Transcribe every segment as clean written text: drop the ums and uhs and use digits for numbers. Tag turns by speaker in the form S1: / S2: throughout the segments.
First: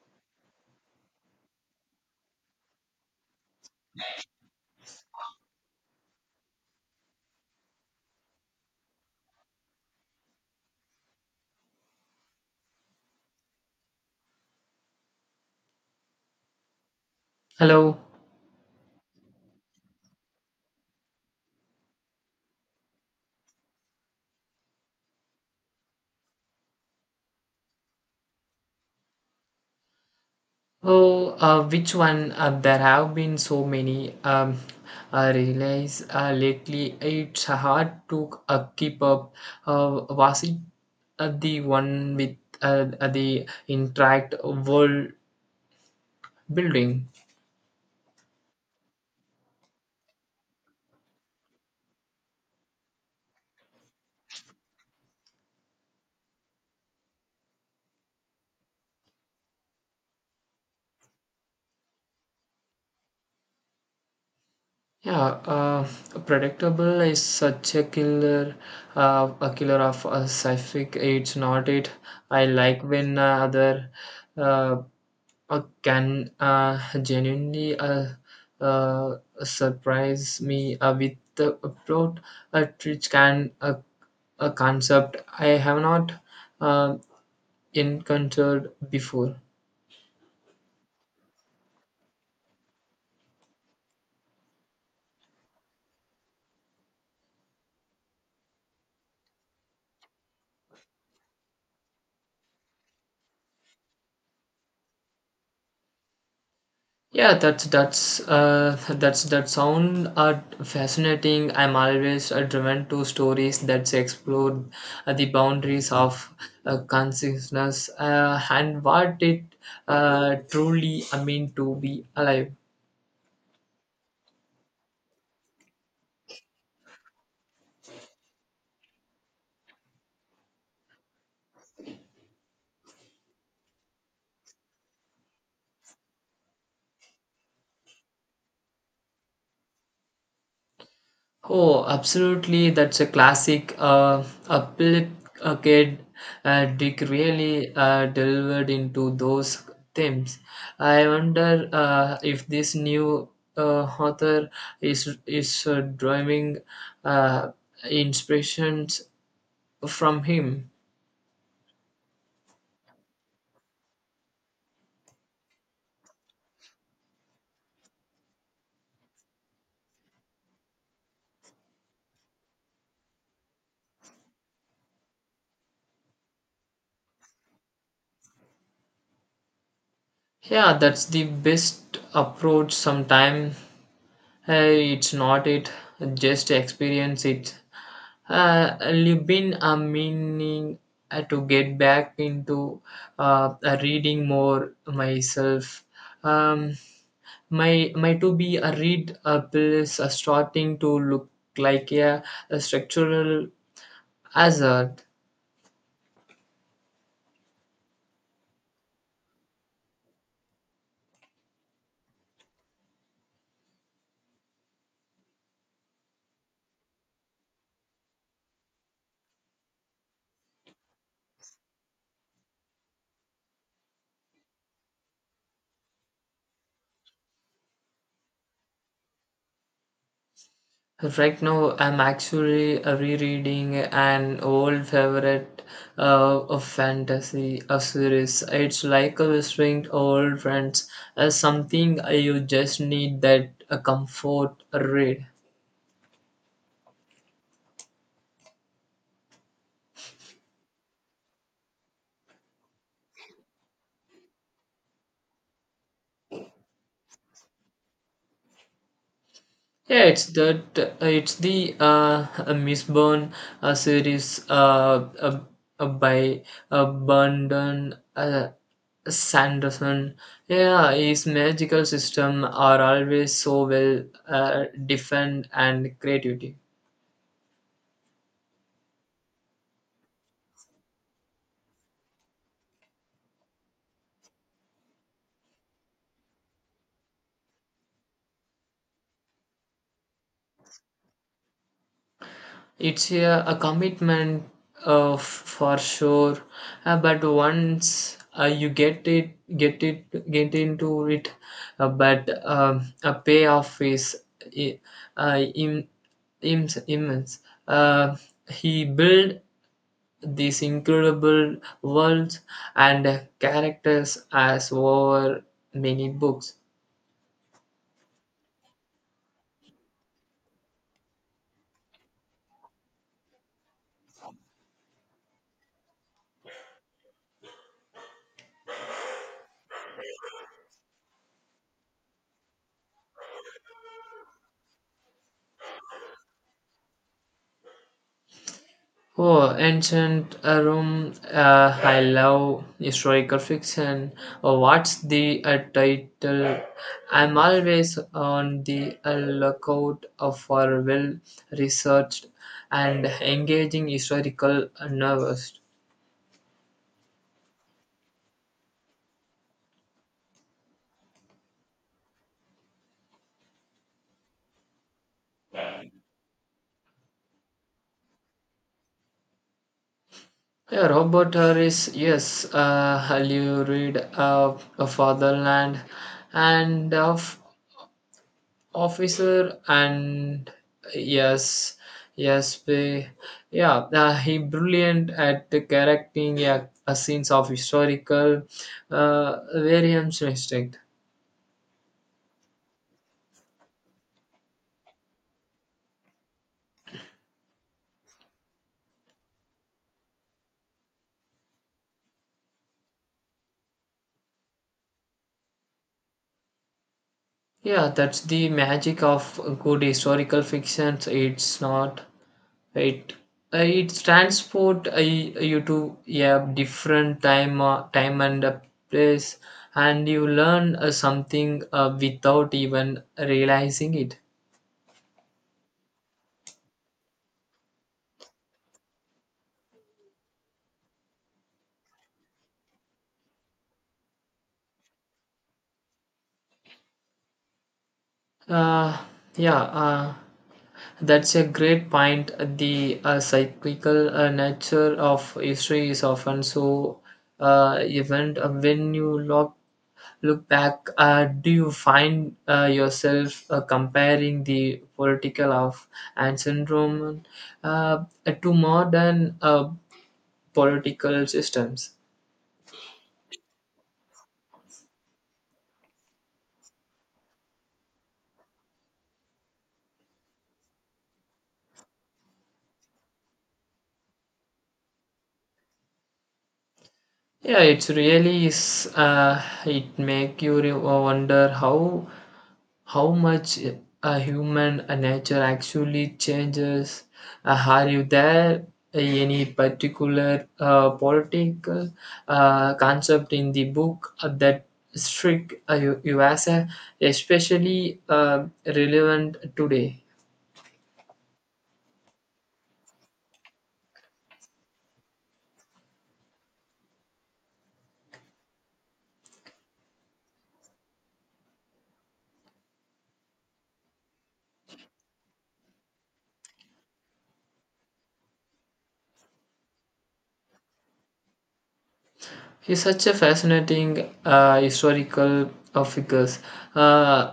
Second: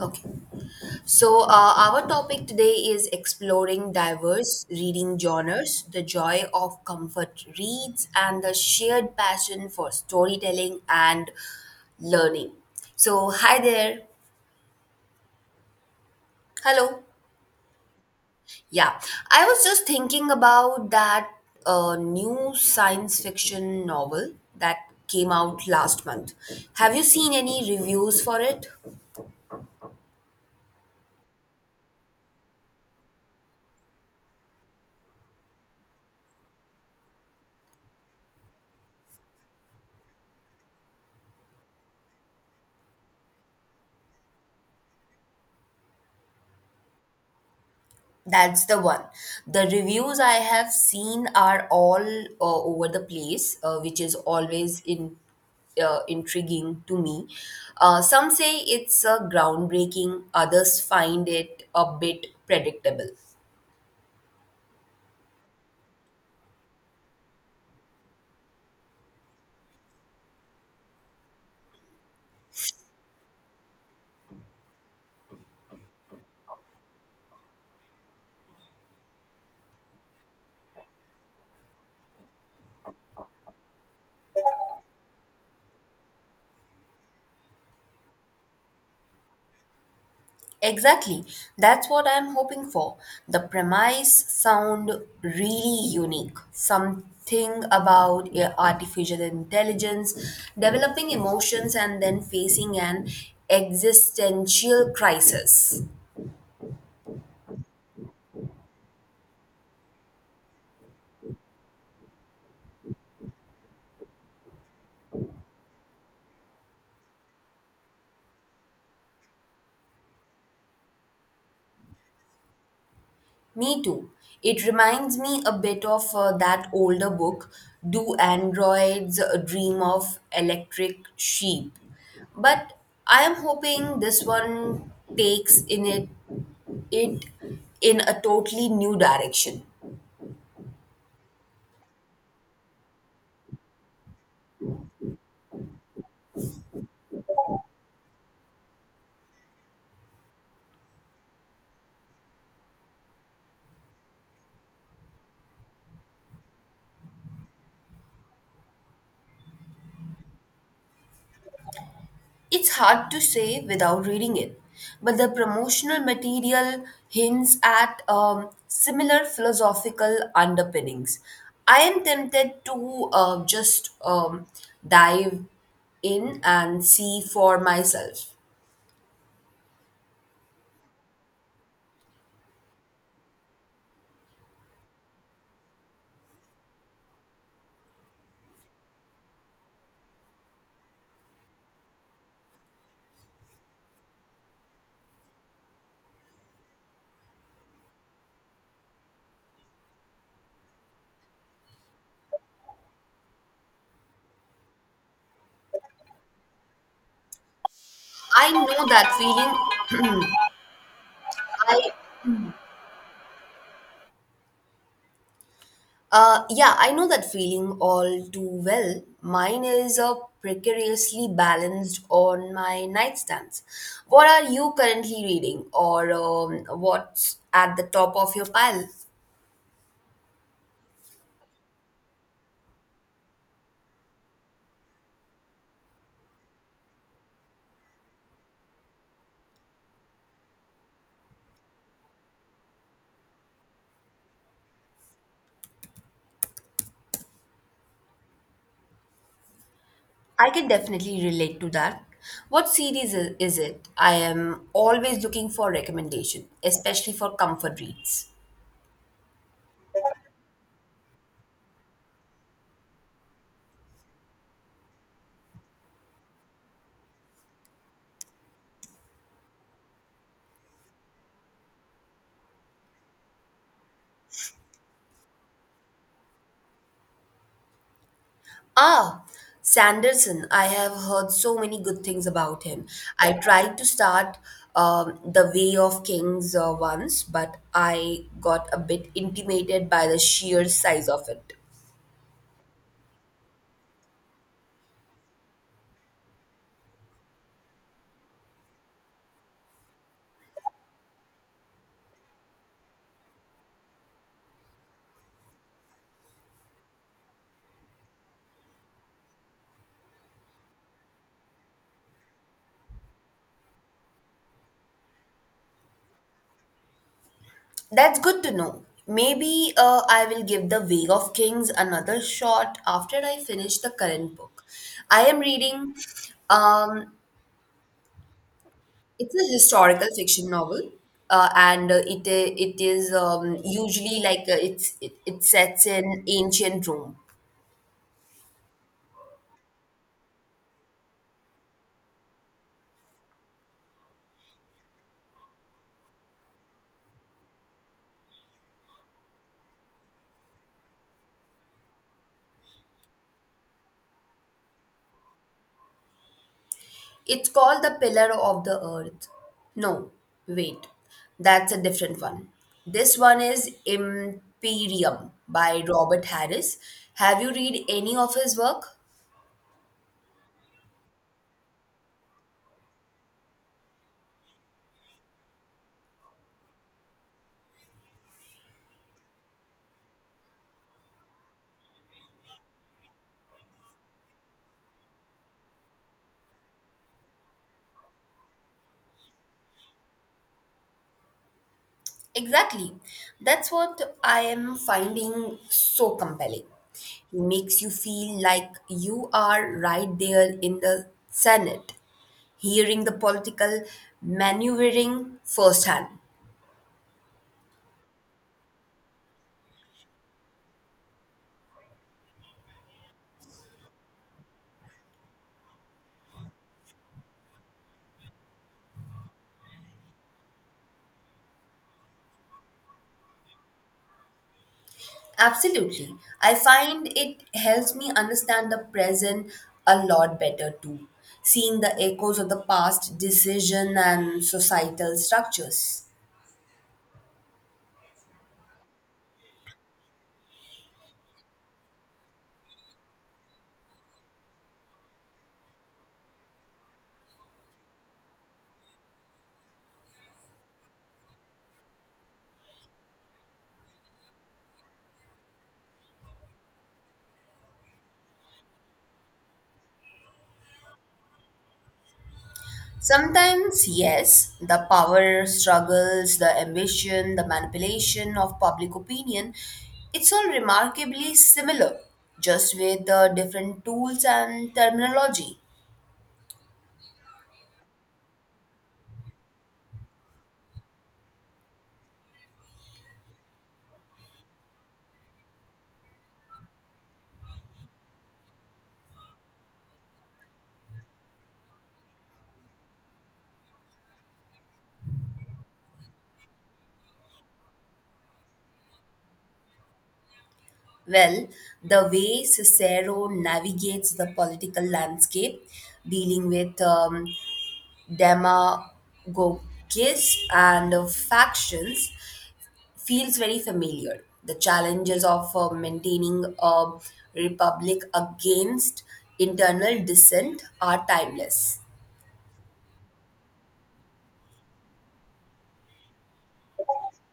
S1: Okay. So, our topic today is exploring diverse reading genres, the joy of comfort reads, and the shared passion for storytelling and learning. So, hi there. Hello.
S2: Hello.
S1: Yeah, I was just thinking about that new science fiction novel that came out last month. Have you seen any reviews for it?
S2: Oh, which one? There have been so many. I realize lately it's hard to keep up. Was it the one with the interact world building?
S1: That's the one. The reviews I have seen are all over the place, which is always in intriguing to me. Some say it's groundbreaking, others find it a bit predictable.
S2: Yeah, predictable is such a killer of a sci-fi. It's not it. I like when other uh, can genuinely uh, surprise me with the plot, which can a concept I have not uh, encountered before.
S1: Exactly. That's what I'm hoping for. The premise sound really unique. Something about artificial intelligence developing emotions and then facing an existential crisis.
S2: Yeah, that sound fascinating. I'm always driven to stories that explore the boundaries of consciousness, and what it truly mean to be alive.
S1: Me too. It reminds me a bit of that older book, Do Androids Dream of Electric Sheep? But I am hoping this one takes in it it in a totally new direction.
S2: Oh, absolutely. That's a classic. A Philip Kid Dick really delivered into those themes. I wonder if this new author is drawing uh, inspirations from him.
S1: It's hard to say without reading it, but the promotional material hints at similar philosophical underpinnings. I am tempted to just dive in and see for myself.
S2: Yeah, that's the best approach. Sometime hey, it's not it. Just experience it. I've been meaning to get back into reading more myself. Um, my to be a read bill is starting to look like a structural hazard.
S1: I know that feeling. I yeah, I know that feeling all too well. Mine is a precariously balanced on my nightstands. What are you currently reading, or what's at the top of your pile?
S2: Right now, I'm actually rereading an old favorite uh, of fantasy a series. It's like a visiting old friends, something you just need that comfort read.
S1: I can definitely relate to that. What series is it? I am always looking for recommendation, especially for comfort reads.
S2: Yeah, it's the Miss Byrne series by Brandon Sanderson. Yeah, his magical system are always so well defined and creativity.
S1: Ah, Sanderson. I have heard so many good things about him. I tried to start The Way of Kings once, but I got a bit intimidated by the sheer size of it.
S2: It's a commitment for sure, but once you get into it, but a payoff is i- uh, im- immense. Uh, he built these incredible worlds and characters as over many books.
S1: That's good to know. Maybe I will give The Way of Kings another shot after I finish the current book. I am reading um, it's a historical fiction novel, and it it is usually like it sets in ancient Rome.
S2: Oh, ancient Rome! I love historical fiction. Oh, what's the title? I'm always on the lookout for well-researched and engaging historical novels.
S1: It's called The Pillar of the Earth. No, wait, that's a different one. This one is Imperium by Robert Harris. Have you read any of his work?
S2: Yeah, Robert Harris, yes, have you read of a Fatherland and of Officer and yes, yes, we, yeah, he brilliant at the correcting a scenes of historical variance mistake.
S1: Exactly. That's what I am finding so compelling. He makes you feel like you are right there in the Senate, hearing the political maneuvering firsthand.
S2: Yeah, that's the magic of good historical fiction. It's not right. It's transport you to yeah different time and place, and you learn something without even realizing it.
S1: Absolutely. I find it helps me understand the present a lot better too, seeing the echoes of the past decision and societal structures.
S2: Uh, yeah. That's a great point. The cyclical nature of history is often so event. When you look back, do you find yourself comparing the political of ancient Roman uh, to modern political systems?
S1: Sometimes, yes, the power struggles, the ambition, the manipulation of public opinion, it's all remarkably similar, just with the different tools and terminology.
S2: Yeah, it's really is. It make you wonder how much a human nature actually changes? Are you there any particular political concept in the book that struck you as a especially relevant today?
S1: Well, the way Cicero navigates the political landscape, dealing with demagogues and factions, feels very familiar. The challenges of maintaining a republic against internal dissent are timeless.
S2: He's such a fascinating historical figure. Uh,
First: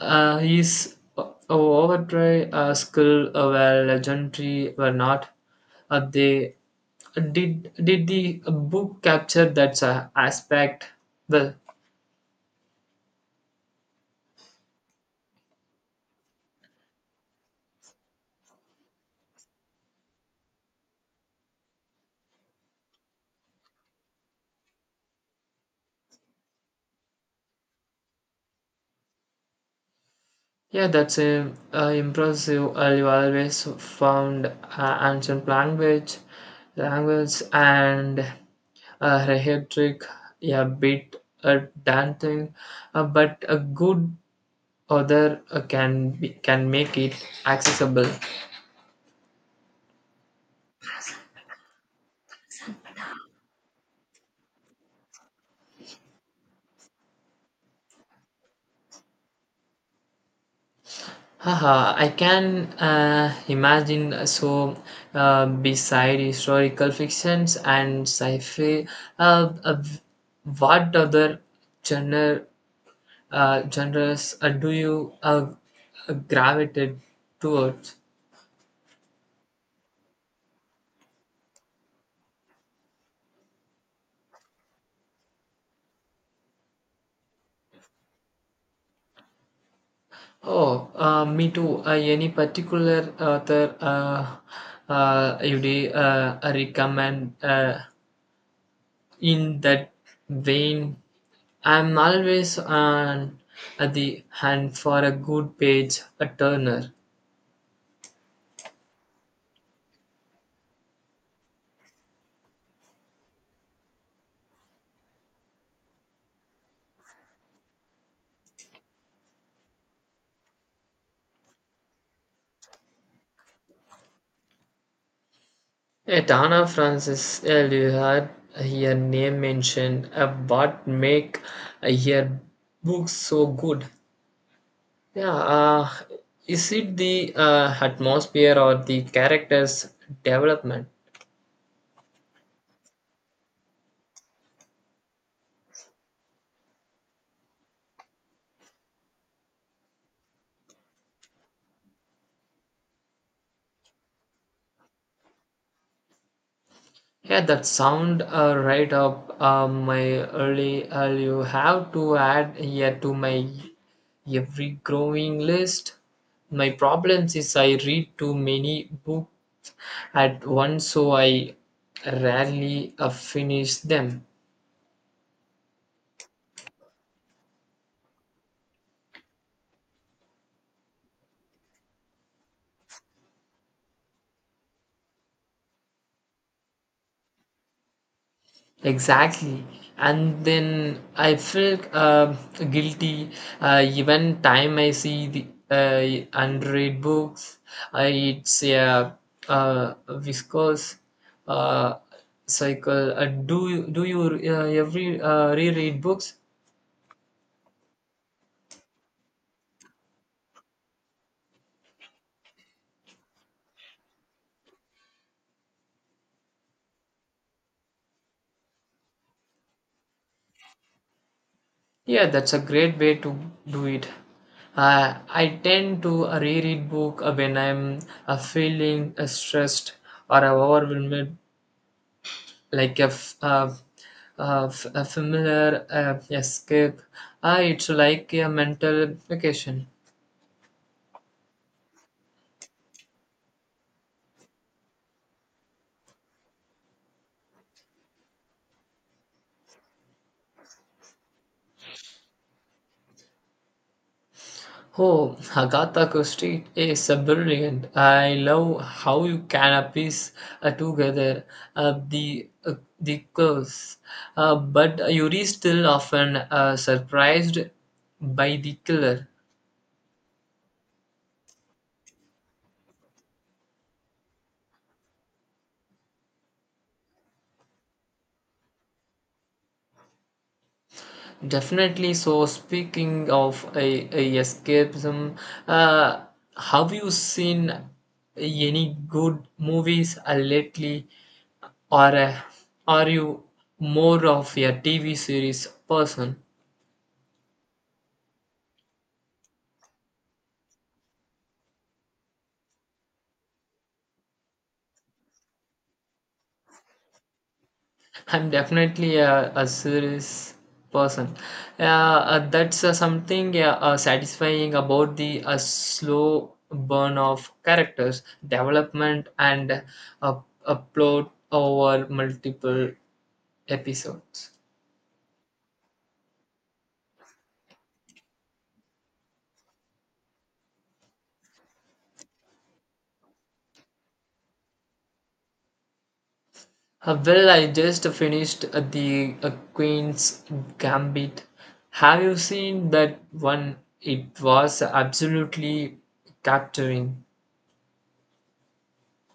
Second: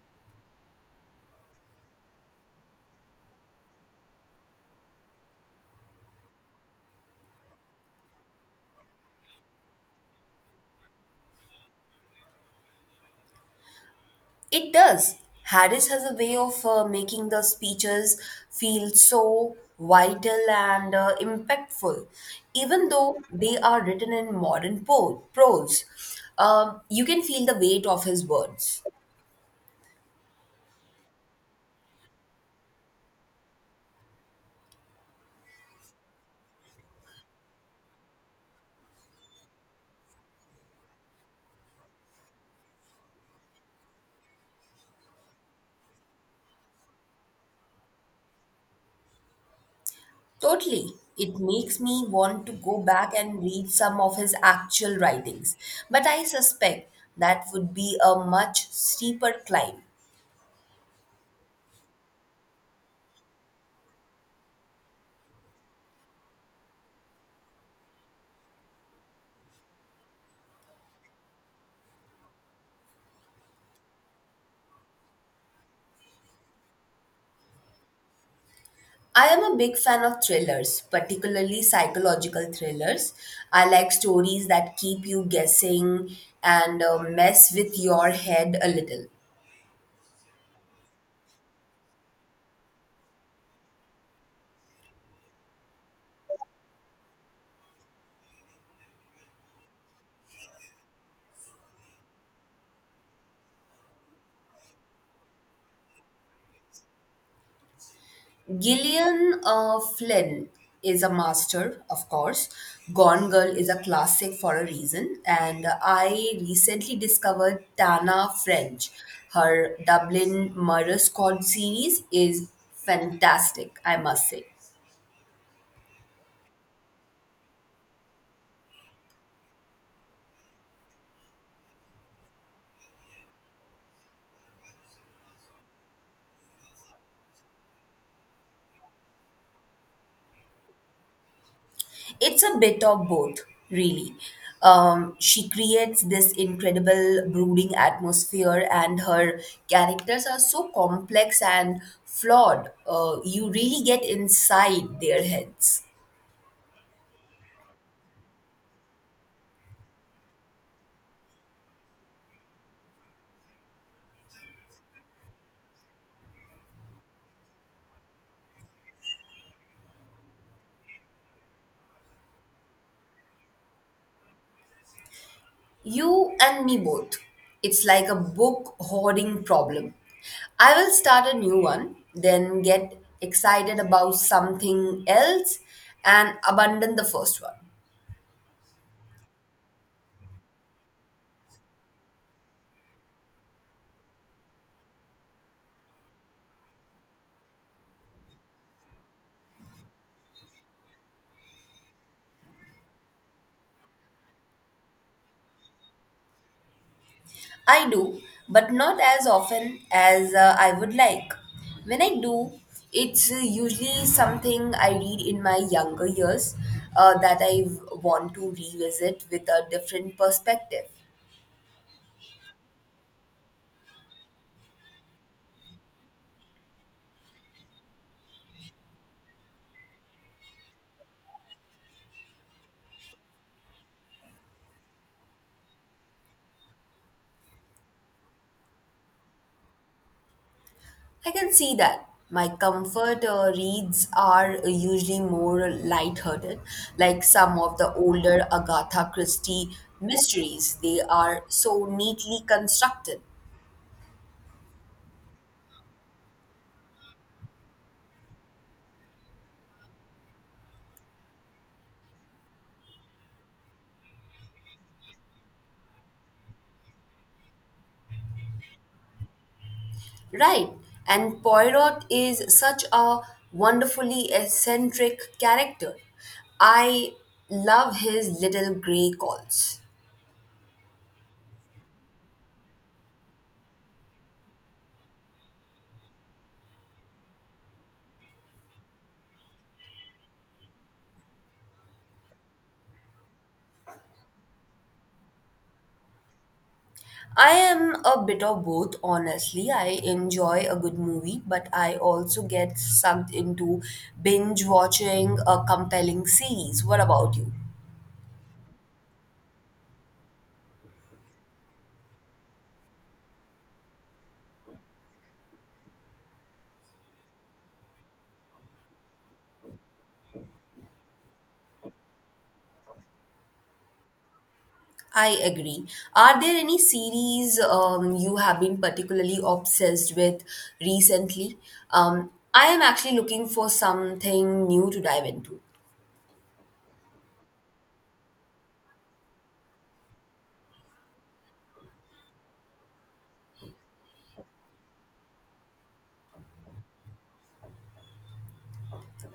S2: his overdrive skill were legendary were not. They did the book capture that aspect well.
S1: It does. Harris has a way of making the speeches feel so vital and impactful, even though they are written in prose. You can feel the weight of his words.
S2: Yeah, that's a impressive. You always found language and rhetoric, yeah, bit daunting, but a good other can make it accessible.
S1: Totally. It makes me want to go back and read some of his actual writings, but I suspect that would be a much steeper climb.
S2: Haha, I can imagine so, beside historical fictions and sci-fi, uh, uh, what other genre genres do you gravitate towards?
S1: I am a big fan of thrillers, particularly psychological thrillers. I like stories that keep you guessing and mess with your head a little.
S2: Oh, me too. Any particular author, you'd recommend? In that vein, I'm always on at the hunt for a good page a turner.
S1: Gillian Flynn is a master, of course. Gone Girl is a classic for a reason. And I recently discovered Tana French. Her Dublin Murder Squad series is fantastic, I must say.
S2: A Donna Francis earlier her name mentioned, what make her books so good. Yeah, is it the atmosphere or the characters development?
S1: It's a bit of both, really. She creates this incredible brooding atmosphere, and her characters are so complex and flawed. You really get inside their heads.
S2: Yeah, that sound right up my early. You have to add here to my every growing list. My problems is I read too many books at once, so I rarely finish them.
S1: You and me both. It's like a book hoarding problem. I will start a new one, then get excited about something else and abandon the first one.
S2: Exactly. And then I feel guilty even time I see the unread books. It's a viscous uh, cycle. Do you every reread books?
S1: I do, but not as often as I would like. When I do, it's usually something I read in my younger years that I want to revisit with a different perspective.
S2: Yeah, that's a great way to do it. I tend to reread book when I'm feeling stressed or overwhelmed like a, uh, familiar escape. Ah, it's like a mental vacation.
S1: I can see that. My comfort reads are usually more lighthearted, like some of the older Agatha Christie mysteries. They are so neatly constructed.
S2: Oh, Agatha Christie is a brilliant. I love how you can piece together uh, the uh, the curves, but Yuri still often surprised by the killer.
S1: Right. And Poirot is such a wonderfully eccentric character. I love his little grey calls.
S2: Definitely. So, speaking of a escapism, uh, have you seen any good movies lately, or are you more of a TV series person?
S1: I am a bit of both, honestly. I enjoy a good movie, but I also get sucked into binge watching a compelling series. What about you?
S2: I'm definitely a series person. That's something satisfying about the slow burn of characters development and uh, a plot over multiple episodes.
S1: I agree. Are there any series you have been particularly obsessed with recently? I am actually looking for something new to dive into.
S2: Well, I just finished the Queen's Gambit. Have you seen that one? It was absolutely capturing.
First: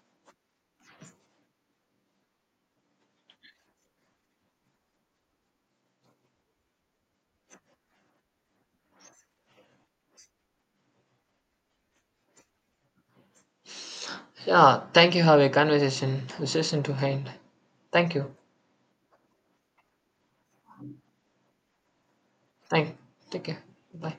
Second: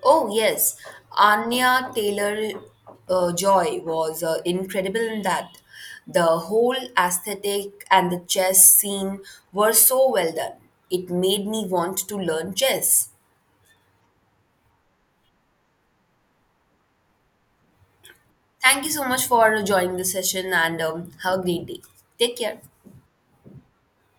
S1: Oh, yes. Anya Taylor Joy was incredible in that. The whole aesthetic and the chess scene were so well done. It made me want to learn chess.
S2: Yeah, thank you. Have a conversation session to end. Thank you.
S1: Thank you so much for joining the session and have a great day. Take care.
S2: Thank. Take care. Bye.